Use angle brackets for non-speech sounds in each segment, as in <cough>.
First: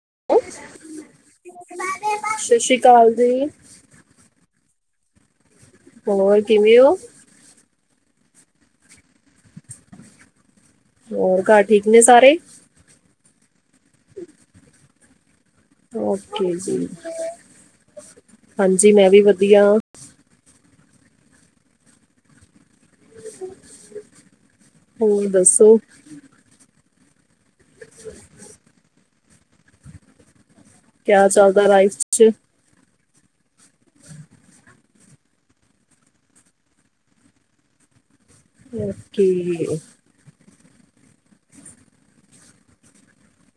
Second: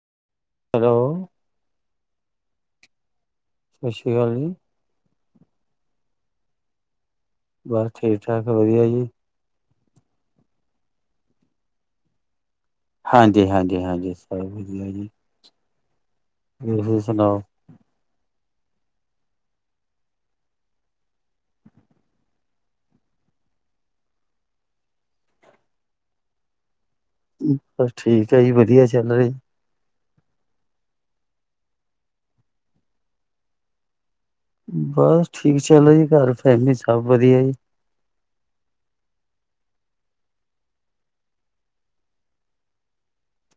<inaudible> Hello ਸਤਿ ਸ੍ਰੀ ਅਕਾਲ ਜੀ, ਸਤਿ ਸ੍ਰੀ ਅਕਾਲ ਜੀ, ਹੋਰ ਕਿਵੇਂ ਹੋ? ਬਸ, ਠੀਕ-ਠਾਕ। ਵਧੀਆ ਜੀ। ਹੋਰ, ਘਰ ਠੀਕ ਨੇ ਸਾਰੇ? ਹਾਂਜੀ-ਹਾਂਜੀ। ਹਾਂਜੀ, ਸਬ ਵਧੀਆ ਜੀ। ਓਕੇ ਜੀ। ਤੁਸੀਂ ਸੁਣਾਓ? ਹਂਜੀ, ਮੈਂ ਵੀ ਵਧੀਆ ਆ। ਹੋਰ ਦੱਸੋ? ਬ, ਠੀਕ ਆ ਜੀ। ਵਧੀਆ ਚੱਲ ਰਹੇ। <unintelligible> ਬਸ, ਠੀਕ ਚਲੋ ਜੀ। ਘਰ ਫੈਮਿਲੀ ਸਭ ਵਧੀਆ ਜੀ। ਓਕੇ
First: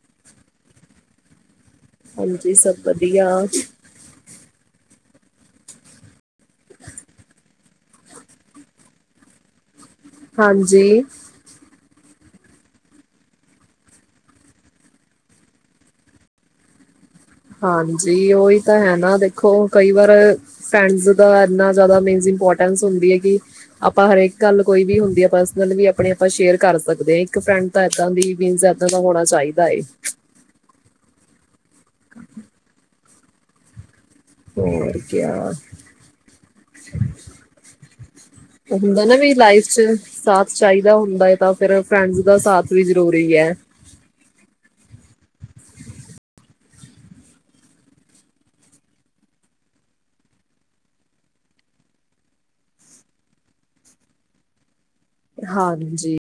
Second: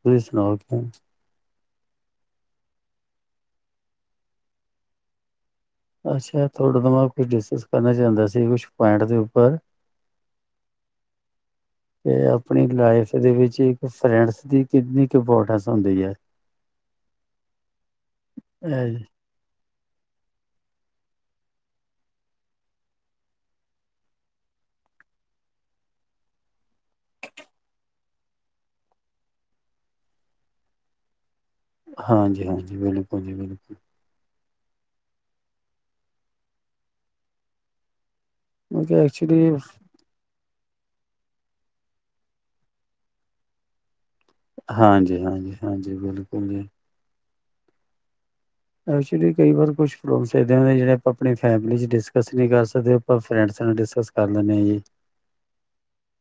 ਤੁਸੀਂ ਸੁਣਾਓ? ਹਂਜੀ ਸਭ ਵਧੀਆ ਅੱਛਾ, ਤੁਹਾਡੇ ਤੋਂ ਮੈਂ ਕੁਛ ਡਿਸਕਸ ਕਰਨਾ ਚਾਹੁੰਦਾ ਸੀ। ਕੁਛ ਪੁਆਇੰਟ ਦੇ ਉੱਪਰ ਹਾਂਜੀ, ਤੇ, ਆਪਣੀ ਲਾਈਫ ਦੇ ਵਿੱਚ, ਇੱਕ ਫਰੈਂਡਸ ਦੀ ਕਿੰਨੀ ਕੁ ਇੰਪੋਰਟੈਂਸ ਹੁੰਦੀ ਹੈ? ਹਾਂਜੀ, ਉਹੀ ਤਾਂ ਹੈ ਨਾ ਦੇਖੋ। ਕਈ ਵਾਰ ਫ੍ਰੈਂਡਸ ਦਾ ਇਨਾ ਜਿਆਦਾ ਮੀਨਸ, ਇੰਪੋਰਟੈਂਸ ਹੁੰਦੀ ਹੈ, ਕਿ ਆਪਾਂ ਹਰੇਕ ਗੱਲ ਕੋਈ ਵੀ ਹੁੰਦੀ ਆ, ਪਰਸਲ ਵੀ, ਆਪਣੇ ਆਪਾਂ ਸ਼ੇਅਰ ਕਰ ਸਕਦੇ ਹਾ ਇੱਕ ਫਰੈਂਡ ਤਾ ਐਦਾ ਦੀ ਮੀਨਸ ਐਦਾ ਦਾ ਹੋਣਾ ਚਾਹੀਦਾ ਐ। ਹਾਂਜੀ- ਹਾਂਜੀ, ਬਿਲਕੁਲ ਜੀ ਬਿਲਕੁਲ। ਹੋਰ ਕਿਆ ਉਹ ਕਿਉਂਕਿ ਹੁੰਦਾ ਨਾ ਵੀ ਐਕਚੁਲੀ ਲਾਈਫ ਚ ਸਾਥ ਚਾਹੀਦਾ ਹੁੰਦਾ ਹੈ। ਤਾਂ ਫੇਰ ਫਰੈਂਡਸ ਦਾ ਸਾਥ ਵੀ ਜ਼ਰੂਰੀ ਹੈ। ਹਾਂਜੀ, ਹਾਂਜੀ -ਹਾਂਜੀ ਬਿਲਕੁਲ ਜੀ। ਐਕੁਚਲੀ, ਕਈ ਵਾਰ ਕੁਛ ਪਰੋਬ ਐਦਾ ਦੇ ਨੇ ਜਿਹੜੇ ਆਪਾਂ ਆਪਣੀ ਫੈਮਿਲੀ ਚ ਡਿਸਕਸ ਨਹੀਂ ਕਰ ਸਕਦੇ, ਪਰ ਫਰੈਡਸ ਨਾਲ ਡਿਸਕਸ ਕਰ ਲੈਂਨੇ ਹਾਂ ਜੀ। ਹਾਂਜੀ।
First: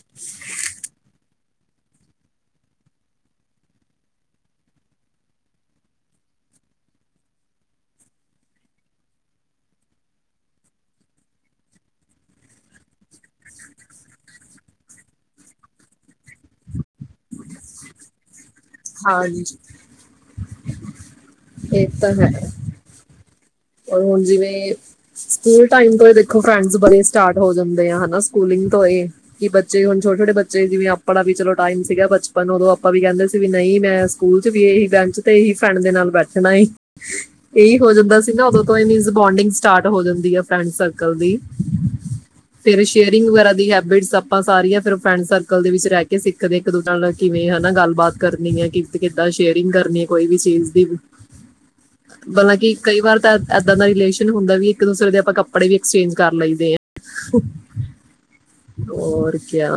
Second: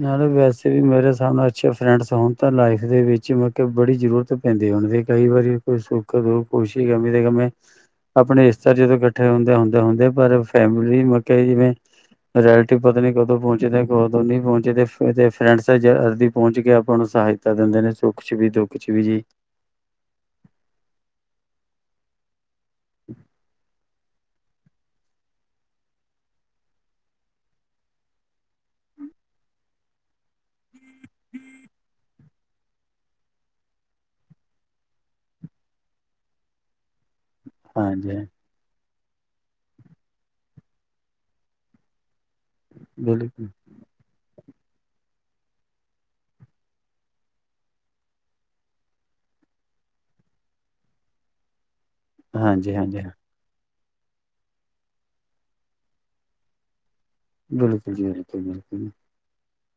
ਨਾਲੇ, ਵੈਸੇ ਵੀ ਮੇਰੇ ਸਾ ਅੱਛੇ ਫਰੈਂਡਸ ਹੋਣ ਤਾਂ ਲਾਈਫ ਦੇ ਵਿੱਚ ਮ ਬੜੀ ਜ਼ਰੂਰਤ ਪੈਂਦੀ ਹੋਣਦੀ ਹੈ। ਕਈ ਵਾਰੀ ਕੋਈ ਸੁੱਖ- ਦੁੱਖ, ਖੁਸ਼ੀ -ਕਮੀ ਦੇ ਸਮੇਂ ਆਪਣੇ ਇਸ ਤਰ ਜਦੋਂ ਇਕੱਠੇ ਹੁੰਦੇ, ਹੁੰਦੇ- ਹੁੰਦੇ ਪਰ ਫੈਮਿਲੀ, ਮੈਂ ਕਿਆ ਜਿਵੇਂ ਰੈਲਟਿਵ ਪਤਾ ਨੀ ਕਦੋਂ ਪਹੁੰਚਦੇ ਕਦੋ ਨੀ ਪਹੁੰਚੇ ਤੇ ਫਰੈਂਡਸ ਜਲਦੀ ਪਹੁੰਚ ਕੇ ਆਪਾਂ ਨੂੰ ਸਹਾਇਤਾ ਦਿੰਦੇ ਨੇ ਸੁੱਖ ਚ, ਵੀ ਦੁੱਖ 'ਚ ਵੀ ਹਾਂ, ਜੀ। ਤਾਂ ਹੈ। ਹ <unintelligible> ਹੁਣ ਜਿਵੇਂ ਸਕੂਲ ਟਾਈਮ ਤੋਂ ਦੇਖੋ ਫਰੈਂਡਸ ਬੜੇ ਸਟਾਰਟ ਹੋ ਜਾਂਦੇ ਆ ਹਨਾ। ਸਕੂਲਿੰਗ ਤੋਂ ਹੀ ਬੱਚੇ ਹੁਣ ਛੋਟੇ- ਛੋਟੇ ਬੱਚੇ, ਜਿਵੇਂ ਆਪਣਾ ਵੀ ਚਲੋ ਟਾਈਮ ਸੀਗਾ, ਬਚਪਨ ਔਦੋਂ ਆਪਾਂ ਵੀ ਕਹਿੰਦੇ ਸੀ ਵੀ ਨਹੀਂ, ਮੈਂ ਸਕੂਲ ਚ ਵੀ ਇਹੀ ਬੈਂਚ ਤੇ, ਇਹੀ ਫਰੈਂਡ ਦੇ ਨਾਲ ਬੈਠਣਾ ਇਹੀ ਹੋ ਹਾਂਜੀ ਜਾਂਦਾ ਸੀ। ਉਦੋਂ ਹੀ, ਮੀਨਸ ਬੋਂਡਿੰਗ ਸਟਾਰਟ ਹੋ ਜਾਂਦੀ ਆ ਫਰੈਂਡ ਸਰਕਲ ਦੀ। ਫੇਰ, ਸ਼ੇਅਰਿੰਗ ਬਿਲਕੁਲ ਵਗੈਰਾ ਦੀ ਹੈਬਿਟ ਆਪਾਂ ਸਾਰੀਆਂ ਫਿਰ ਫਰੈਂਡਸ ਸਰਕਲ ਦੇ ਵਿੱਚ ਰਹਿ ਕੇ ਸਿੱਖਦੇ, ਇੱਕ ਦੂਜੇ ਨਾਲ ਕਿਵੇਂ ਹਨਾ ਗੱਲਬਾਤ ਕਰਨੀ ਆ, ਕਿ ਕਿੱਦਾਂ ਸ਼ੇਅਰਿੰਗ ਕਰਨੀ ਹੈ ਕੋਈ ਵੀ ਚੀਜ਼ ਦੀ। ਬਲਾ ਕਿ ਹਾਂਜੀ ਹਾਂਜੀ ਕਈ ਵਾਰ ਤਾਂ ਏ ਏਦਾਂ ਇੱਦਾਂ ਦਾ ਰਿਲੇਸ਼ਨ ਹੁੰਦਾ, ਵੀ ਇੱਕ ਦੂਸਰੇ ਦੇ ਆਪਾਂ ਕੱਪੜੇ ਵੀ ਐਕਸਚੇਂਜ ਕਰ ਲਈਦੇ ਆਂ। ਬਿਲਕੁਲ ਜੀ, ਬਿਲਕੁਲ- ਬਿਲਕੁਲ ਜੀ। ਔਰ ਕਿਆ।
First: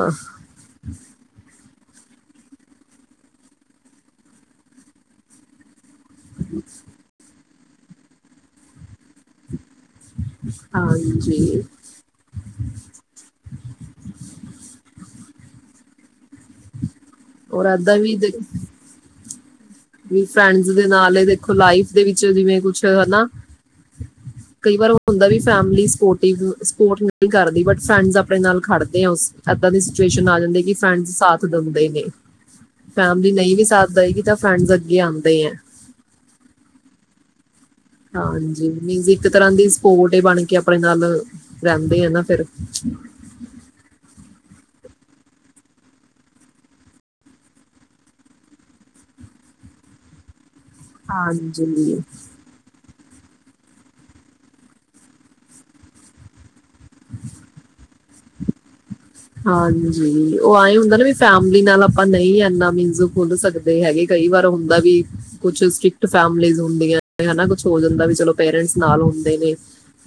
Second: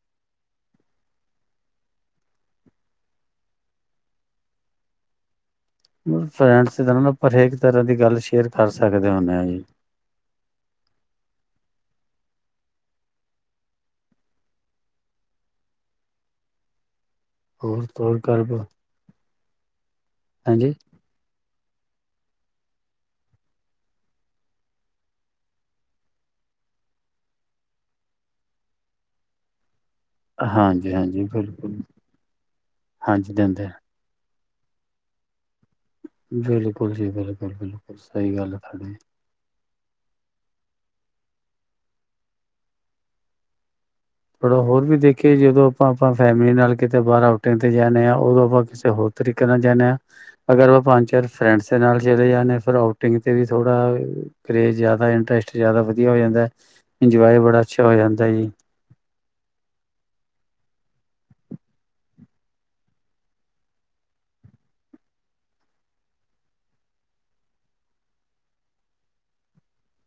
ਮਤਲ ਫ਼੍ਰੇੰਡ੍ਸ ਦਾ ਪਰਹੇਜ ਤਰਾਂ ਦੀ ਗੱਲ ਸ਼ੇਅਰ ਕਰ ਸਕਦੇ ਹੁਣੇ ਆ ਜੀ। ਹਾਂਜੀ। ਹ ਔਰ, ਹੋਰ ਏਦਾਂ ਵੀ ਤੋਰ ਦੇਖ ਕਰ ਵੀ ਫਰੈਂਡਸ ਹਾਂਜੀ। ਦੇ ਨਾਲ ਇਹ ਦੇਖੋ ਲਾਈਫ ਦੇ ਵਿੱਚ ਜਿਵੇਂ ਕੁਛ ਹਨਾ, ਕਈ ਵਾਰ ਹੁੰਦਾ ਵੀ ਫੈਮਿਲੀ ਸਪੋਰਟਿਵ ਸਪੋਰਟ ਨਹੀਂ ਕਰਦੀ, ਬਟ ਫਰੈਂਡਜ ਆਪਣੇ ਨਾਲ ਖੜਦੇ ਆ, ਇਦਾਂ ਦੀ ਸਿਚੂਏਸ਼ਨ ਆਂ ਜਾਂਦੀ ਏ, ਕਿ ਹਾਂਜੀ ਫਰੈਂਡਜ ਹਾਂਜੀ ਸਾਥ ਬਿਲਕੁਲ ਦਿੰਦੇ ਨੇ, ਫੈਮਿਲੀ ਹਾਂਜੀ ਨਹੀਂ ਵੀ ਦਿੰਦੇ ਸਾਥ ਦੇਵੇਗੀ ਤਾਂ ਫਰੈਂਡਜ ਅੱਗੇ ਆਉਂਦੇ ਆ। ਬਿਲਕੁਲ ਜੀ, ਬਿਲਕੁਲ ਬਿਲਕੁਲ। ਸਹੀ ਗੱਲ ਹੈ ਹਾਂਜੀ, ਤੁਹਾਡੀ ਮੀਨਜ਼ ਇੱਕ ਤਰ੍ਹਾਂ ਦੀ ਸਪੋਰਟ ਹੀ ਬਣਕੇ ਆਪਣੇ ਨਾਲ ਰਹਿੰਦੇ ਆ ਨਾਂ ਫਿਰ ਥੋੜਾ ਹੋਰ ਵੀ ਦੇਖੀਏ ਜਦੋਂ ਆਪਾਂ ਆਪਾਂ ਫੈਮਿਲੀ ਨਾਲ ਕਿਤੇ ਬਾਹਰ ਆਊਟਿੰਗ ਤੇ ਜਾਂਣੇ ਹਾਂ, ਉਦੋਂ ਆਪਾਂ ਕਿਸੇ ਹੋਰ ਤਰੀਕੇ ਨਾਲ ਜਾਂਣੇ ਆਂ। ਅਗਰ ਉਹ ਪੰਜ, ਚਾਰ ਫਰੈਂਡਸ ਦੇ ਹਾਂਜੀ ਨਾਲ ਚਲੇ ਜਾਣੇ ਆਂ ਫਿਰ ਆਓ ਟ੍ਰੇਨ ਤੇ ਵੀ ਥੋੜਾ ਕਰੇਜ਼ ਜ਼ਿਆਦਾ, ਇੰਟਰਸਟ ਜ਼ਿਆਦਾ ਵਧੀਆ ਹੋ ਜਾਂਦਾ, ਇੰਜੋਏ ਬੜਾ ਅੱਛਾ ਹੋ ਜਾਂਦਾ ਜੀ। ਹਾਂਜੀ ਉਹ ਆਏ ਹੁੰਦਾ ਨਾਂ ਵੀ ਫੈਮਲੀ ਨਾਲ ਆਪਾਂ ਨਈਂ ਇਨਾਂ ਮਿਨਸ ਖੁੱਲ ਸਕਦੇ ਹੈਗੇ, ਕਈ ਵਾਰ ਹੁੰਦਾ ਵੀ ਕੁਛ ਸਟ੍ਰਿਕਟ ਫੈਮਲੀਜ ਹੁੰਦੀਆਂ ਹਨਾਂ! ਕੁਛ ਹੋ ਜਾਂਦਾ ਵੀ ਚਲੋ ਪੇਰੇਂਟਸ ਨਾਲ ਹੁੰਦੇ ਨੇਂ,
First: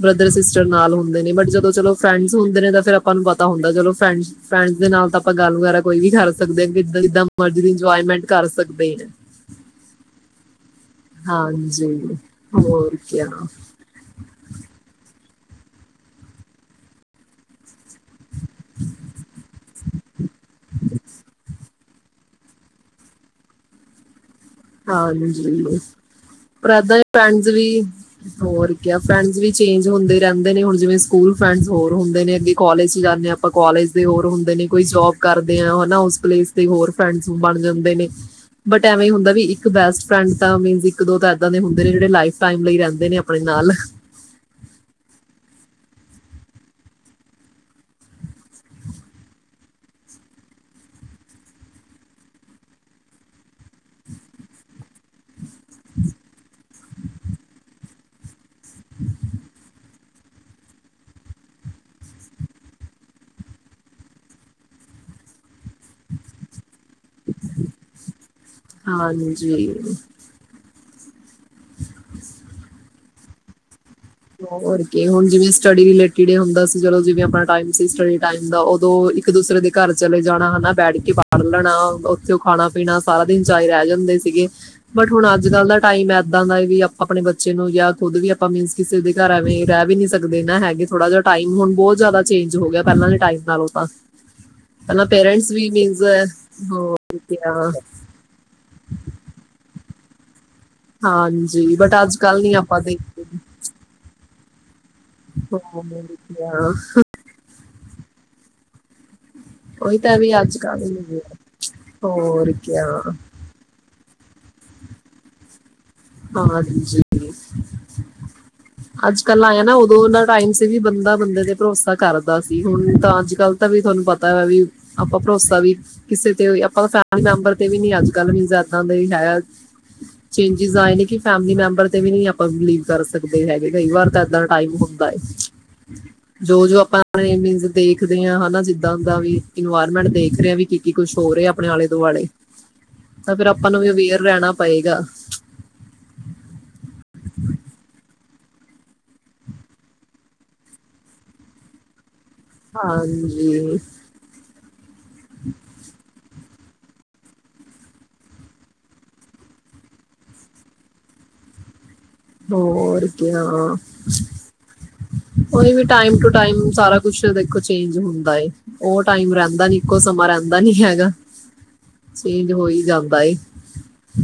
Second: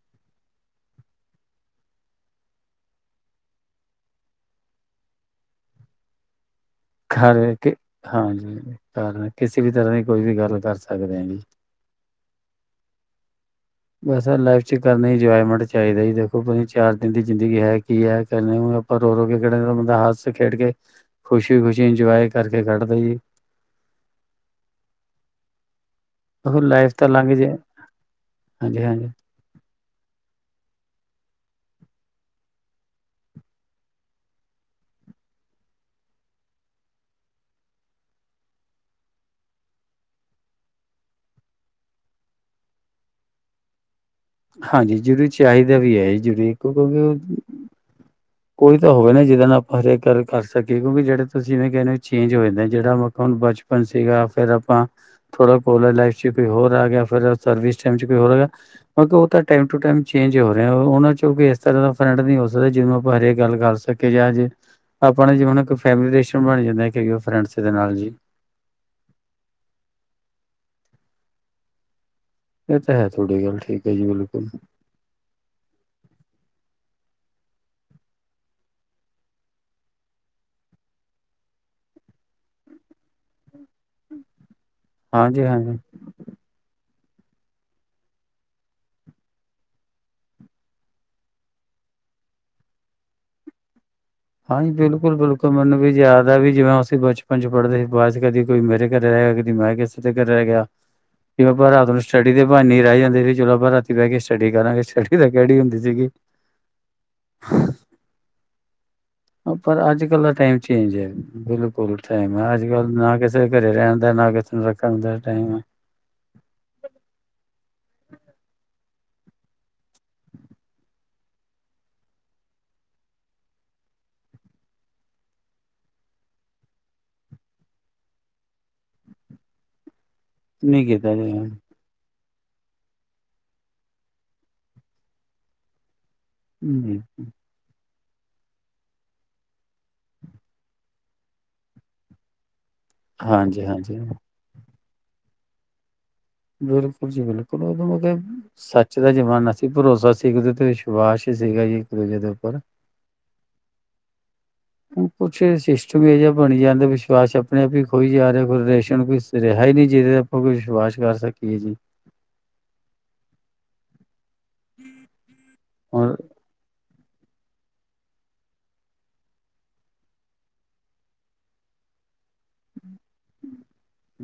ਬ੍ਰਦਰ ਸਿਸਟਰ ਨਾਲ ਹੁੰਦੇ ਨੇਂ, ਬੱਟ ਜਦੋਂ ਚਲੋ ਫਰੈਂਡਸ ਹੁੰਦੇ ਨੇਂ ਫ਼ੇਰ ਆਪਾਂ ਨੂੰ ਪਤਾ ਹੁੰਦਾ ਚਲੋ। ਫਰੈਂਡਜ ਫਰੈਂਡਜ ਦੇ ਨਾਲ ਤਾਂ ਆਪਾਂ ਗੱਲ ਵਗੈਰਾ ਕੋਈ ਵੀ ਕਰ ਸਕਦੇ ਹਾਂ ਕਿੱਦਾਂ ਜਿੱਦਾਂ ਘਰ ਮਰਜ਼ੀ ਦੀ ਇੰਜੋਇਮੈਂਟ ਕਰ ਹਾਂਜੀ ਸਕਦੇ ਹਾਂ ਘ ਕਿਸੇ ਵੀ ਤਰ੍ਹਾਂ ਦੀ ਕੋਈ ਵੀ ਗੱਲ ਕਰ ਸਕ ਹਾਂਜੀ ਹੋਰ ਕਿਆ। ਬਸ ਲਾਈਫ਼ ਚ ਕਰਨੀ ਇੰਜੋਏਮੈਂਟ ਚਾਹੀਦਾ ਜੀ ਦੇਖੋ ਚਾਰ ਦਿਨ ਦੀ ਜ਼ਿੰਦਗੀ ਹੈ। ਕੀ ਹੈ ਕਹਿੰਦੇ ਹੋ ਆਪਾਂ ਰੋ ਰੋ ਕੇ ਕਢਣੀ, ਬੰਦਾ ਹੱਸ ਖੇਡ ਕੇ ਖੁਸ਼ੀ ਖੁਸ਼ੀ ਇੰਜੋਇ ਕਰਕੇ ਕੱਢਦੇ ਜੀ। ਹਾਂਜੀ। ਪਰ ਲਾਈਫ ਏਦਾਂ ਤਾਂ ਲੰਘ ਜੇ ਫਰੈਂਡਸ ਵੀ ਹੋਰ ਹਾਂਜੀ ਕਿਆ ਹਾਂਜੀ ਫਰੈਂਡਸ ਵੀ ਚੇਂਜ ਹੁੰਦੇ ਰਹਿੰਦੇ ਨੇਂ ਹੁਣ ਜਿਵੇਂ ਸਕੂਲ ਫਰੈਂਡਜ ਹੋਰ ਹੁੰਦੇ ਨੇ ਅੱਗੇ ਕਾਲਜ ਚ ਜਾਂਦੇ ਆਪਾਂ ਕਾਲਜ ਦੇ ਹੋਰ ਹੁੰਦੇ ਨੇਂ, ਕੋਈ ਜੋਬ ਕਰਦੇ ਆਂ ਉਸ ਪਲੇਸ ਤੇ ਹੋਰ ਫਰੈਂਡਜ ਬਣ ਜਾਂਦੇ ਨੇਂ, ਬਟ ਐਵੇਂ ਹੁੰਦਾ ਵੀ ਇੱਕ ਬੈਸਟ ਫਰੈਂਡਸ ਤਾਂ ਮੀਨਜ ਇੱਕ, ਦੋ ਤਾਂ ਇਦਾਂ ਦੇ ਹੁੰਦੇ ਨੇਂ, ਜਿਹੜੇ ਲਾਈਫ ਟਾਈਮ ਲਈ ਰਹਿੰਦੇ ਨੇਂ ਆਪਣੇ ਨਾਲ। ਹਾਂਜੀ ਜ਼ਰੂਰੀ ਚਾਹੀਦਾ ਵੀ ਹੈ, ਜ ਜ਼ਰੂਰੀ ਕਿਉਕਿ ਕੋਈ ਤਾਂ ਹੋਗਾ ਨਾਂ ਜਿਹਦੇ ਨਾਲ ਆਪਾਂ ਹਰੇਕ ਗੱਲ ਕਰ ਸਕੀਏ, ਕਿਉਂਕਿ ਜਿਹੜੇ ਤੁਸੀਂ ਜਿਵੇਂ ਕਹਿੰਦੇ ਹੋ ਚੇਂਜ ਹੋ ਜਾਂਦੇ, ਜਿਹੜਾ ਮੌਕਾ ਹੁਣ ਬਚਪਨ ਸੀਗਾ ਫਿਰ ਆਪਾਂ ਥੋੜਾ ਕੋਲਜ ਲਾਈਫ ਚ ਵੀ ਹੋਰ ਆ ਗਿਆ ਫਿਰ ਸਰਵਿਸ ਟਾਈਮ ਚ ਕੋਈ ਹੋਰਗਾ। ਬਟ ਉਹ ਤਾਂ ਟਾਈਮ ਟੂ ਟਾਈਮ ਚੇਂਜ ਹੋ ਰਿਹਾ ਉਹਨਾਂ ਚੋਂ ਵੀ ਇਸ ਤਰ੍ਹਾਂ ਦਾ ਫਰੰਟ ਨਈਂ ਹੋ ਸਕਦਾ ਜਿਵੇਂ ਉਹ ਬਾਰੇ ਗੱਲ ਕਰ ਸਕੇ ਜਾਂ ਜੇ ਆਪਣੇ ਜੀ ਹੁਨ ਕ ਫੇਮਿਲੀ ਰਿਲੇਸ਼ਨ ਬਣ ਜਾਂਦਾ ਕਈ ਵਾਰ ਫਰੈਂਡਜ ਦੇ ਨਾਲ ਜੀ। ਹਾਂਜੀ ਇਹ ਤਾਂ ਹੈ ਥੋਡੀ ਗੱਲ ਠੀਕ ਹੈ ਜੀ ਬਿਲਕੁਲ ਹੋਰ ਕੀ ਹੁਣ ਜਿਵੇਂ ਸਟੱਡੀ ਰਿਲੇਟਿਡ ਹੁੰਦਾ ਸੀ। ਚਲੋ ਜਿਵੇਂ ਆਪਾਂ ਟਾਇਮ ਸੀ ਉਸ ਟਾਇਮ ਦਾ ਉਦੋਂ ਇੱਕ ਦੂਸਰੇ ਦੇ ਘਰ ਚਲੇ ਜਾਣਾ ਹੈਨਾਂ। ਬੈਠ ਕੇ ਪੜ ਲੈਣਾ, ਉੱਥੇ ਖਾਣਾ ਪੀਣਾ, ਸਾਰਾ ਦਿਨ ਚਾਅ ਰਹਿ ਜਾਂਦੇ ਸੀਗੇ। ਬਟ, ਹੁਣ ਹਾਂਜੀ ਅੱਜ ਕੱਲ੍ਹ ਦਾ ਹਾਂਜੀ ਟਾਈਮ ਏਦਾਂ ਦਾ ਵੀ ਅਪ ਆਪਣੇ ਬੱਚੇ ਨੂੰ ਜਾਂ ਖੁਦ ਵੀ ਆਪਾਂ ਮੀਨਸ ਕਿਸੇ ਦੇ ਘਰ ਐਵੇਂ ਰਹਿ ਵੀ ਨੀਂ ਸਕਦੇ ਨਾਂ ਹੈਗੇ, ਥੋੜ੍ਹਾ ਜਿਹਾ ਟਾਈਮ ਹੁਣ ਬਹੁਤ ਜ਼ਿਆਦਾ ਚੇਂਜ ਹੋ ਗਿਆ ਪਹਿਲਾਂ ਦੇ ਟਾਈਮ ਨਾਲੋਂ ਤਾਂ ਹਾਂਜੀ, ਪਹਿਲਾਂ ਬਿਲਕੁਲ ਬਿਲਕੁਲ ਪੇਰੈਂਟਸ ਮੈਨੂੰ ਵੀ ਮੀਨਸ ਯਾਦ ਆ ਵੀ ਜਿਵੇਂ ਅਸੀਂ ਹੋਰ ਬਚਪਨ ਚ ਕਿਆ ਪੜ੍ਹਦੇ ਸੀ ਬਾਅਦ ਚ ਕਦੀ ਕੋਈ ਮੇਰੇ ਘਰੇ ਆਇਆ ਕਦੀ ਮੈਂ ਕਿਸੇ ਕਿਤੇ ਰਹਿ ਗਿਆ ਜਿਵੇਂ ਆਪਾਂ ਹਾਂਜੀ ਰਾਤ ਨੂੰ ਬਟ ਅੱਜ ਸਟੱਡੀ ਕੱਲ ਦੇ ਨਹੀਂ ਆਪਾਂ ਬਹਾਨੇ ਰਹਿ ਜਾਂਦੇ ਦੇਖਦੇ ਸੀ। ਚਲੋ ਆਪਾਂ ਰਾਤੀ ਬਹਿ ਕੇ ਸਟੱਡੀ ਕਰਾਂਗੇ, ਸਟੱਡੀ ਦਾ ਕਿਹੜੀ ਹਾਂ, ਹੁੰਦੀ ਹੋਰ ਸੀਗੀ। ਕਿਆ। ਪਰ ਉਹੀ ਤਾਂ ਅੱਜ-ਕੱਲ੍ਹ ਦਾ ਵੀ ਅੱਜ ਟਾਈਮ ਕੱਲ ਚੇਂਜ ਐ, ਨਹੀਂ ਬਿਲਕੁਲ ਟਾਈਮ ਐ ਹੋਰ ਅੱਜ ਕਿਆ ਕੱਲ੍ਹ ਨਾ ਕਿਸੇ ਦੇ ਘਰੇ ਰਹਿਣ ਨਾਂ ਕਿਸੇ ਨੂੰ ਰੱਖਣ ਦਾ ਟਾਈਮ ਐ। ਹਾਂਜੀ ਅੱਜ- ਕੱਲ੍ਹ ਆਏਂ ਨਾ, ਉਦੋਂ ਦਾ ਟਾਈਮ ਸੀ ਬੰਦਾ ਬੰਦੇ ਤੇ ਭਰੋਸਾ ਕਰਦਾ ਸੀ, ਹੁਣ ਤਾਂ ਅੱਜ- ਕੱਲ੍ਹ ਤਾਂ ਵੀ ਤੁਹਾਨੂੰ ਪਤਾ ਵਾ ਬਈ ਆਪਾਂ ਭਰੋਸਾ ਵੀ ਕਿਸੇ ਤੇ ਆਪਾਂ ਫੈਮਿਲੀ ਮੈਂਬਰ ਤੇ ਵੀ ਨਹੀਂ ਅੱਜ -ਕੱਲ੍ਹ ਮਤਲਬ ਇੱਦਾਂ ਦਾ ਹੀ ਹੈ ਚੇਂਜਿਸ ਨਹੀਂ ਆਏ ਨੇ ਕੀਤਾ ਕਿ ਫੈਮਿਲੀ ਜੀ ਮੈਂਬਰ ਦੇ ਵੀ ਨਹੀਂ ਆਪਾਂ ਆਪਾਂ ਬਲੀਵ ਕਰ ਸਕਦੇ ਤੇ ਹੈਗੇ ਕਈ ਵਾਰ ਤਾਂ ਏਦਾਂ ਦਾ ਟਾਈਮ ਹੁੰਦਾ ਏ ਜੋ ਜੋ ਆਪਾਂ ਆਪਣੇ ਮੀਨਜ਼ ਦੇਖਦੇ ਹਾਂ ਹੁਣ ਜਿੱਦਾਂ ਦਾ ਵੀ ਇਨਵਾਇਰਮੈਂਟ ਦੇਖ ਰਹੇ ਹਾਂ ਵੀ ਕੀ -ਕੀ ਕੁਛ ਹੋ ਰਿਹਾ ਆਪਣੇ ਆਲੇ-ਦੁਆਲੇ ਤਾਂ ਫਿਰ ਹਾਂਜੀ ਆਪਾਂ ਨੂੰ ਵੀ ਹਾਂਜੀ ਅਵੇਅਰ ਰਹਿਣਾ ਪਏਗਾ। ਬਿਲਕੁਲ ਜੀ ਬਿਲਕੁਲ ਉਦੋਂ ਮਤਲਬ ਸੱਚ ਦਾ ਜ਼ਮਾਨਾ ਸੀ, ਭਰੋਸਾ ਸੀ ਇੱਕ ਦੂਜੇ ਤੇ ਵਿਸ਼ਵਾਸ ਸੀਗਾ ਜੀ ਇੱਕ ਦੂਜੇ ਤੇ ਹਾਂਜੀ ਹੁਣ ਕੁੱਛ ਸਿਸਟਮ ਹੀ ਇਹੋ ਜਿਹਾ ਬਣੀ ਜਾਂਦਾ ਵਿਸ਼ਵਾਸ ਆਪਣੇ ਆਪ ਹੀ ਖੋਈ ਜਾ ਰਿਹਾ ਕੋਈ ਰਿਲੇਸ਼ਨ ਕੋਈ ਰਿਹਾ ਹੀ ਨਹੀਂ ਜਿਹਦੇ ਤੇ ਆਪਾਂ ਕੋਈ ਵਿਸ਼ਵਾਸ ਕਰ ਸਕੀਏ ਜੀ। ਹੋਰ ਕੀ ਆਂ, ਉਹੀ ਹੁਣ ਟਾਈਮ ਟੂ ਟਾਈਮ ਸਾਰਾ ਕੁ ਕੁਛ ਦੇਖੋ ਚੇਂਜ ਹੁੰਦਾ ਉਹ ਟਾਈਮ ਰਹਿੰਦਾ ਨਹੀਂ, ਇੱਕੋ ਸਮਾਂ ਰਹਿੰਦਾ ਨਹੀਂ ਹੈਗਾ, ਚੇਂਜ ਹੋਈ ਜਾਂਦਾ। ਏ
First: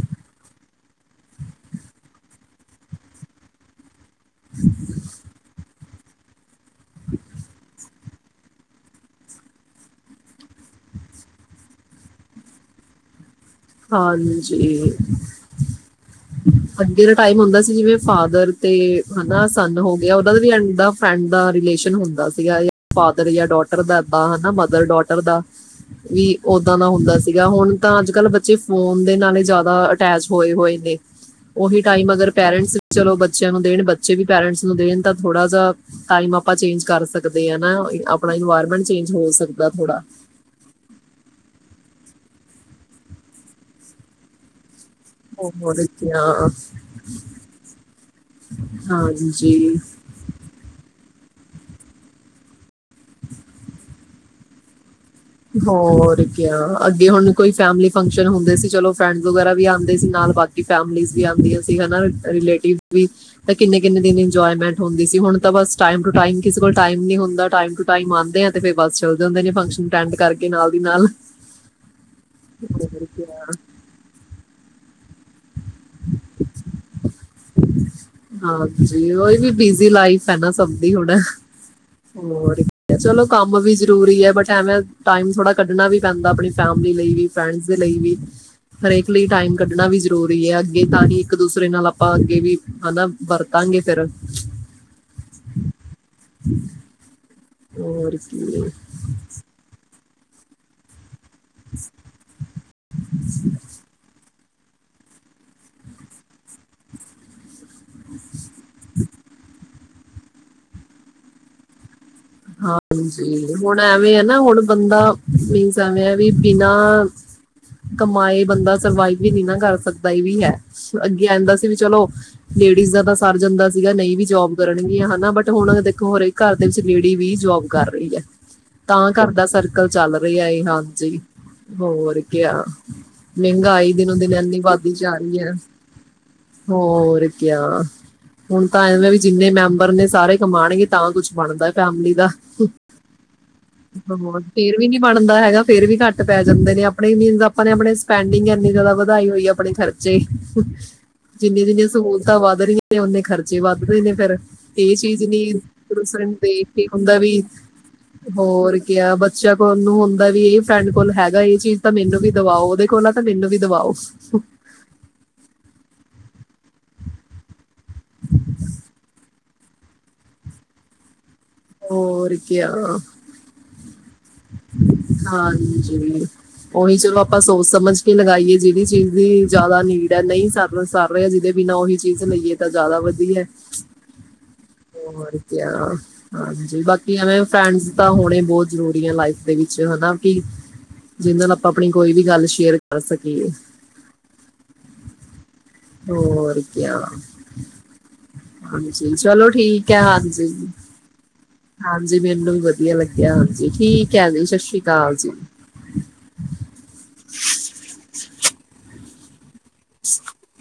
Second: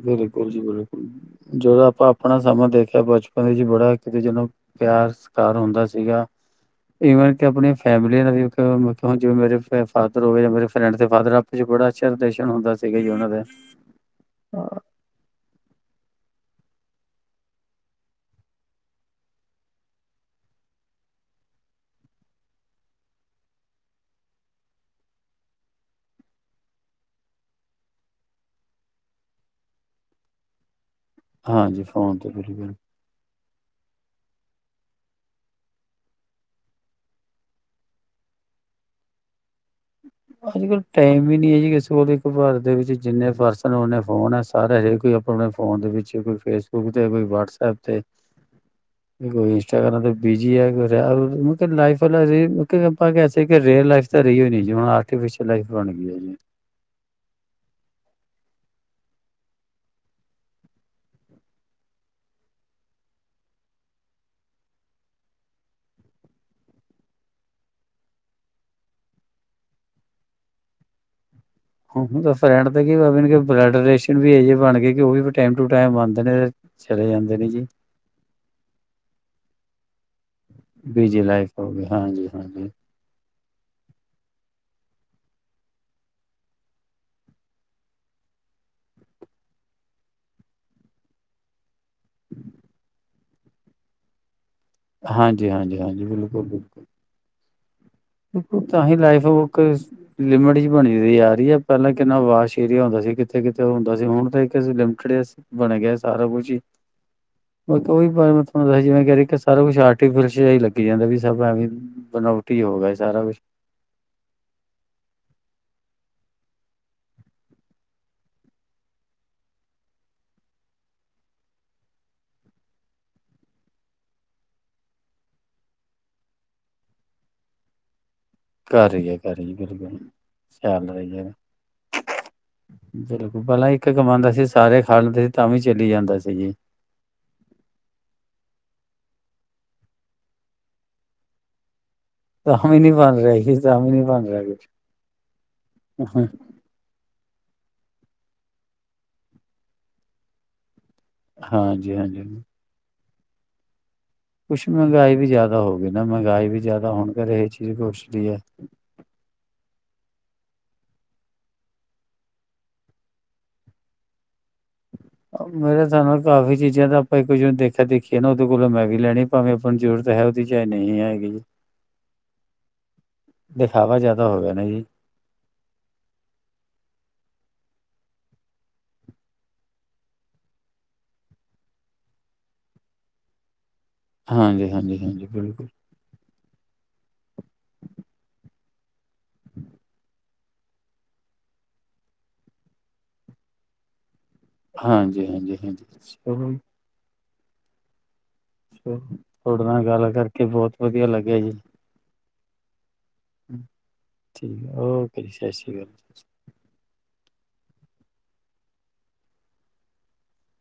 ਬਿਲਕੁਲ ਜੀ ਬਿਲਕੁਲ ਜਦੋਂ ਆਪਾਂ ਆਪਣਾ ਸਮਾਂ ਦੇਖਿਆ ਬਚਪਨ ਵਿਚ ਬੜਾ ਕਿਤੇ ਜਦੋਂ ਪਿਆਰ, ਸਤਿਕਾਰ ਹੁੰਦਾ ਸੀ। ਸੀਗਾ, ਇਵਨ ਕਿ ਆਪਣੀ ਫੈਮਿਲੀ ਨਾਲ ਵੀ ਮਤਲਬ ਜਿਵੇਂ ਮੇਰੇ ਫਾਦਰ ਹੋ ਗਏ ਜਾਂ ਮੇਰੇ ਫਰੈਂਡਸ ਦੇ ਫਾਦਰ ਆਪਸ ਚ ਬੜਾ ਅੱਛਾ ਰਿਲੇਸ਼ਨ ਹੁੰਦਾ ਸੀਗਾ ਜੀ ਉਹਨਾਂ ਦਾ। ਹਾਂਜੀ। ਅ, ਅੱਗੇ ਦਾ ਟਾਈਮ ਹੁੰਦਾ ਸੀ ਜਿਵੇਂ ਫਾਦਰ ਤੇ ਹਨਾ ਸੰਨ ਹੋ ਗਿਆ ਓਨ੍ਹਾਂ ਦਾ ਵੀ ਫਰੈਂਡ ਦਾ ਰਿਲੇਸ਼ਨ ਹੁੰਦਾ ਸੀਗਾ। ਫਾਦਰ ਜਾਂ ਡੋਟਰ ਦਾ ਐਦਾ, ਮਦਰ ਡੋਟਰ ਦਾ। ਵੀ ਓਦਾਂ ਦਾ ਹੁੰਦਾ ਸੀਗਾ। ਹੁਣ ਤਾਂ ਅੱਜ-ਕਲ ਬੱਚੇ ਫੋਨ ਦੇ ਨਾਲ ਹੀ ਜ਼ਿਆਦਾ ਅਟੈਚ ਹੋਏ-ਹੋਏ ਨੇ। ਉਹੀ ਹਾਂਜੀ ਟਾਈਮ ਫੋਨ ਤੇ ਅਗਰ ਬਿਲਕੁਲ। ਪੇਰੈਂਟਸ ਚਲੋ ਬੱਚੇ ਬੱਚਿਆਂ ਨੂੰ ਦੇਣ, ਬੱਚੇ ਵੀ ਪੇਰੈਂਟਸ ਨੂੰ ਦੇਣ ਤਾਂ ਥੋੜਾ ਜਾ ਟਾਈਮ ਆਪਾਂ ਚੇਂਜ ਕਰ ਸਕਦੇ ਆ ਨਾ। ਆਪਣਾ ਇਨਵਾਇਰਮੈਂਟ ਚੇਂਜ ਹੋ ਸਕਦਾ ਥੋੜਾ। ਅੱਜਕਲ ਟਾਈਮ ਵੀ ਨੀ ਹੈ ਜੀ ਕਿਸੇ ਕੋਲ। ਇੱਕ ਘਰ ਦੇ ਵਿੱਚ ਜਿੰਨੇ ਪਰਸਨ ਉਨੇ ਫੋਨ ਹੈ। ਸਾਰੇ ਹਰੇ ਕੋਈ ਆਪਣੇ ਫੋਨ ਹੋਰ ਦੇ ਵਿੱਚ, ਕਿਆ ਕੋਈ ਫੇਸਬੁਕ ਤੇ, ਕੋਈ ਵਟਸਪ ਤੇ, ਹਾਂ ਕੋਈ ਜੀ ਇੰਸਟਾਗ੍ਰਾਮ ਤੇ ਬਿਜੀ ਹੈ। ਕੋ ਲਾਈ ਵਾਲ, ਆਪਾਂ ਕਹਿ ਸਕਦੇ ਹਾਂ ਕਿ ਰੀਅਲ ਲਾਈਫ ਤਾਂ ਰਹੀ ਹੀ ਨਹੀਂ ਜੀ। ਹੋਰ ਕਿਆ। ਅੱਗੇ ਹੁਣ ਕੋਈ ਫੈਮਲੀ ਫੰਕਸ਼ਨ ਹੁੰਦੇ ਸੀ। ਚਲੋ ਫਰੈਂਡਜ ਵਗੈਰਾ ਵੀ ਆਉਂਦੇ ਸੀ ਨਾਲ। ਬਾਕੀ ਫੈਮਲਿਜ਼ ਵੀ ਆਂਦੀਆਂ ਸੀ। ਹਨਾ, ਰਿਲੇਟਿਵ ਵੀ ਤਾਂ ਕਿੰਨੇ-ਕਿੰਨੇ ਦਿਨ ਇੰਜੋਮੈਂਟ ਹੁੰਦੀ ਸੀ ਹੁਣ ਤਾਂ ਬਸ ਟਾਈਮ ਟੂ ਟਾਈਮ, ਕਿਸੇ ਕੋਲ ਟਾਈਮ ਨੀ ਹੁੰਦਾ। ਟਾਈਮ ਟੂ ਟਾਈਮ ਆਂਦੇ ਆ ਤੇ ਫੇਰ ਬਸ ਚਲੇ ਜਾਂਦੇ ਨੇ ਫੰਕਸ਼ਨ ਵਿੱਚ। ਅਟੈਂਡ ਕਰਕੇ, ਨਾਲ ਦੀ ਨਾਲ <unintelligible> ਰਹਿਣ ਦਾ ਕੀ ਹੋਰ ਕਿਆ, ਬਲਡੇਸ਼ਨ ਵੀ ਇਹ ਜੇ ਬਣ ਗਏ ਕਿ ਉਹ ਵੀ ਟਾਈਮ ਟੂ ਟਾਈਮ ਆਂਦੇ ਨੇ ਤੇ ਚਲੇ ਜਾਂਦੇ ਨੇ ਜੀ। ਹਾਂਜੀ ਉਹ ਵੀ ਬਿਜ਼ੀ ਲਾਈਫ। ਪੈ ਨਾ ਸਭਦੀ ਹੋਣਾ, ਬਿਜੀ ਲਾਈਫ ਹੋ ਗਈ ਹਾਂਜੀ ਹੋਰ ਹਾਂਜੀ। ਚਲੋ ਕੰਮ ਵੀ ਜਰੂਰੀ ਹੈ। ਬਟ ਐਵੇਂ ਟਾਈਮ ਥੋੜਾ ਕੱਢਣਾ ਵੀ ਪੈਂਦਾ, ਆਪਣੀ ਫੈਮਲੀ ਲਈ ਵੀ ਫਰੈਂਡਸ ਦੇ ਲਈ ਵੀ, ਹਰੇਕ ਲਈ ਟਾਈਮ ਕੱਢਣਾ ਵੀ ਜ਼ਰੂਰੀ ਹੈ ਅੱਗੇ ਤਾਂ ਹੀ ਇੱਕ ਦੂਸਰੇ ਨਾਲ ਆਪਾਂ ਅੱਗੇ ਵੀ ਹਨਾ ਵਰਤਾਂਗੇ ਫੇਰ ਹਾਂਜੀ -ਹਾਂਜੀ -ਹਾਂਜੀ ਬਿਲਕੁਲ- ਬਿਲਕੁਲ। ਹੋਰ ਕੀ ਤਾਂ ਹੀ ਲਾਈਫ਼ ਫੋਕਸ ਲਿਮਟ ਚ ਬਣੀ ਸੀ ਯਾਰ। ਵਧੀਆ ਪਹਿਲਾਂ ਕਿੰਨਾ ਵਾਸ਼ ਏਰੀਆ ਹੁੰਦਾ ਸੀ, ਕਿੱਥੇ -ਕਿੱਥੇ ਉਹ ਹੁੰਦਾ ਸੀ। ਹੁਣ ਤੇ ਲਮਖੜਿਆ ਸੀ ਬਣ ਗਿਆ ਸਾਰਾ ਕੁਝ ਹੀ। ਮੈਂ ਉਹੀ ਬਾਰੇ ਮੈਂ ਸਮਜਾਈ <unintelligible> ਸਾਰਾ ਕੁਛ ਆਰਟੀਫਿਸ਼ਲ ਹੀ ਲੱਗੀ ਜਾਂਦਾ ਵੀ ਸਭ ਐਵੇਂ। ਬਣਾਉਟੀ ਹੋ ਗਿਆ। ਕੁਛ ਹਾਂਜੀ ਹੁਣ ਐਵੇਂ ਹੈ ਨਾ ਹੁਣ ਬੰਦਾ ਮੀਨਸ ਐਵੇਂ ਵੀ ਬਿਨਾਂ ਕਮਾਏ ਬੰਦਾ ਸਰਵਾਈਵ ਵੀ ਨਹੀਂ ਨਾ ਕਰ ਸਕਦਾ ਇਹ ਵੀ ਹੈ। ਅੱਗੇ ਆਹਦਾ ਸੀ ਵੀ ਚਲੋ ਲੇਡੀਜ਼ ਦਾ ਤਾਂ ਸਰ ਜਾਂਦਾ ਸੀਗਾ ਨਹੀਂ ਵੀ ਜੋਬ ਕਰਨਗੀਆਂ ਹਨਾ, ਬਟ ਹੁਣ ਦੇਖੋ ਹਰੇਕ ਘਰ ਦੇ ਵਿੱਚ ਲੇਡੀ ਵੀ ਜੋਬ ਕਰ ਰਹੀ ਹੈ। ਹੀ ਤਾਂ ਹੈ ਘਰ ਦਾ ਹੀ ਸਰਕਲ ਬਿਲਕੁਲ ਚੱਲ ਰਿਹਾ ਏ ਚੱਲ ਹਾਂਜੀ, ਰਹੀ ਹੈ ਹੋਰ ਕਿਆ ਬਿਲਕੁਲ ਪਹਿਲਾਂ ਇੱਕ ਮਹਿੰਗਾਈ ਦਿਨੋ ਕਮਾਉਂਦਾ ਦਿਨ ਸੀ ਇਨੀ ਸਾਰੇ ਵੱਧਦੀ ਖਾ ਜਾ ਲੈਂਦੇ ਸੀ ਰਹੀ ਤਾਂ ਹੈ ਵੀ ਚਲੀ ਜਾਂਦਾ ਸੀ ਜੀ ਹੋਰ ਕਿਆ ਹੁਣ ਤਾਂ ਐਵੇਂ ਵੀ ਜਿੰਨੇ ਮੈਂਬਰ ਨੇ ਸਾਰੇ ਕਮਾਉਣਗੇ ਤਾਂ ਕੁੱਛ ਬਣਦਾ। ਫੈਮਲੀ ਦਾ, ਤਾਂ ਵੀ ਨੀ ਬਣ ਰਿਹਾ ਸੀ ਤਾਂ ਵੀ ਨੀ ਬਣ ਰਿਹਾ ਕੁਛ ਫੇਰ ਵੀ ਨੀ ਬਣਦਾ ਹੈਗਾ, ਫੇਰ ਵੀ ਘੱਟ ਪੈ ਜਾਂਦੇ ਨੇ ਆਪਣੇ ਨਹੀਂ ਆਪਾਂ ਨੇ ਆਪਨੇ ਸਪੈਂਡਿੰਗ ਏਨੀ ਜਾਦਾ ਵਧਾਈ ਹੋਈ ਆ, ਆਪਨੇ ਖਰਚੇ ਜਿੰਨੀਆਂ-ਜਿੰਨੀਆਂ ਹਾਂਜੀ ਹਾਂਜੀ ਸਹੂਲਤਾਂ ਵੱਧ ਰਹੀਆ ਤੇ ਉਹਨੇ ਖਰਚੇ ਵਧ ਦੇ ਨੇ ਫਿਰ ਕੁਛ ਇਹ ਮਹਿੰਗਾਈ ਚੀਜ਼ ਵੀ ਨੀ ਜ਼ਿਆਦਾ ਹੋ ਗਈ ਨਾ ਰ ਮਹਿੰਗਾਈ ਵੀ ਤੇ <inaudible> ਜ਼ਿਆਦਾ ਹੋਣ ਹੁੰਦਾ ਕਰ ਵੀ ਇਹ ਚੀਜ਼ ਕੋਸਟਲੀ ਹੈ ਹੋਰ ਕਿਆ ਬੱਚਾ ਕੋਣ ਨੂੰ ਹੁਣ ਹੁੰਦਾ ਵੀ ਇਹ ਫਰੈਂਡ ਕੋਲ ਹੈਗਾ ਇਹ ਚੀਜ਼ ਤਾਂ ਮੈਨੂੰ ਵੀ ਦਵਾਓ ਉਹਦੇ ਕੋਲ ਆ ਤਾਂ ਮੈਨੂੰ ਵੀ ਦਵਾਓ। ਮੇਰੇ ਹਿਸਾਬ ਨਾਲ ਕਾਫ਼ੀ ਚੀਜ਼ਾਂ ਤਾਂ ਆਪਾਂ ਇੱਕ ਦੂਜੇ ਨੂੰ ਦੇਖਾ ਦੇਖੀ ਨਾ ਉਹਦੇ ਕੋਲ ਐ ਮੈਂ ਵੀ ਲੈਣੀ ਭਾਵੇਂ ਆਪਾਂ ਨੂੰ ਜ਼ਰੂਰਤ ਹੈ ਉਹਦੀ ਚਏ ਨਹੀਂ ਹੈਗੀ ਜੀ। ਹੋਰ ਕਿਆ ਦਿਖਾਵਾ ਜ਼ਿਆਦਾ ਹੋ ਗਿਆ ਨਾ ਜੀ ਹਾਂਜੀ ਉਹੀ ਚਲੋ ਆਪਾਂ ਸੋਚ ਸਮਝ ਕੇ ਲਗਾਈਏ ਜਿਹੜੀ ਚੀਜ਼ ਦੀ ਜ਼ਿਆਦਾ ਨੀਡ ਹੈ ਨਹੀਂ ਸਰ -ਸਰ ਰਿਹਾ ਜਿਹਦੇ ਬਿਨਾਂ ਉਹੀ ਚੀਜ਼ ਲਈਏ ਤਾਂ ਜ਼ਿਆਦਾ ਵਧੀਆ। ਹਾਂਜੀ, ਹਾਂਜੀ, ਹਾਂਜੀ ਹੋਰ ਬਿਲਕੁਲ ਕਿਆ ਹਾਂਜੀ ਬਾਕੀ ਐਵੇਂ ਫਰੈਂਡਸ ਤਾਂ ਹੋਣੇ ਬਹੁਤ ਜਰੂਰੀ ਐ ਲਾਈਫ ਦੇ ਵਿੱਚ ਹੈਨਾ। ਕੀ ਜਿਦੇ ਨਾਲ ਆਪਾਂ ਆਪਣੀ ਕੋਈ ਵੀ ਗੱਲ ਸ਼ੇਅਰ ਕਰ ਸਕੀਏ। ਹਾਂਜੀ -ਹਾਂਜੀ। ਹਾਂਜੀ ਚਲੋ ਹੋਰ ਕਿਆ <unintelligible> ਹਾਂਜੀ ਚਲੋ ਤੁਹਾਡੇ ਨਾਲ ਠੀਕ ਹੈ ਗੱਲ ਕਰਕੇ ਹਾਂਜੀ ਬਹੁਤ ਵਧੀਆ ਲੱਗਿਆ ਜੀ। ਹਾਂਜੀ ਮੈਨੂੰ ਵੀ ਵਧੀ ਵਧੀਆ ਲੱਗਿਆ ਹਾਂਜੀ, ਠੀਕ ਹੈ ਜੀ ਸਤਿ ਠੀਕ ਸ੍ਰੀ ਅਕਾਲ ਓਕੇ ਜੀ। ਸਤਿ ਸ਼੍ਰੀ ਅਕਾਲ। <unintelligible>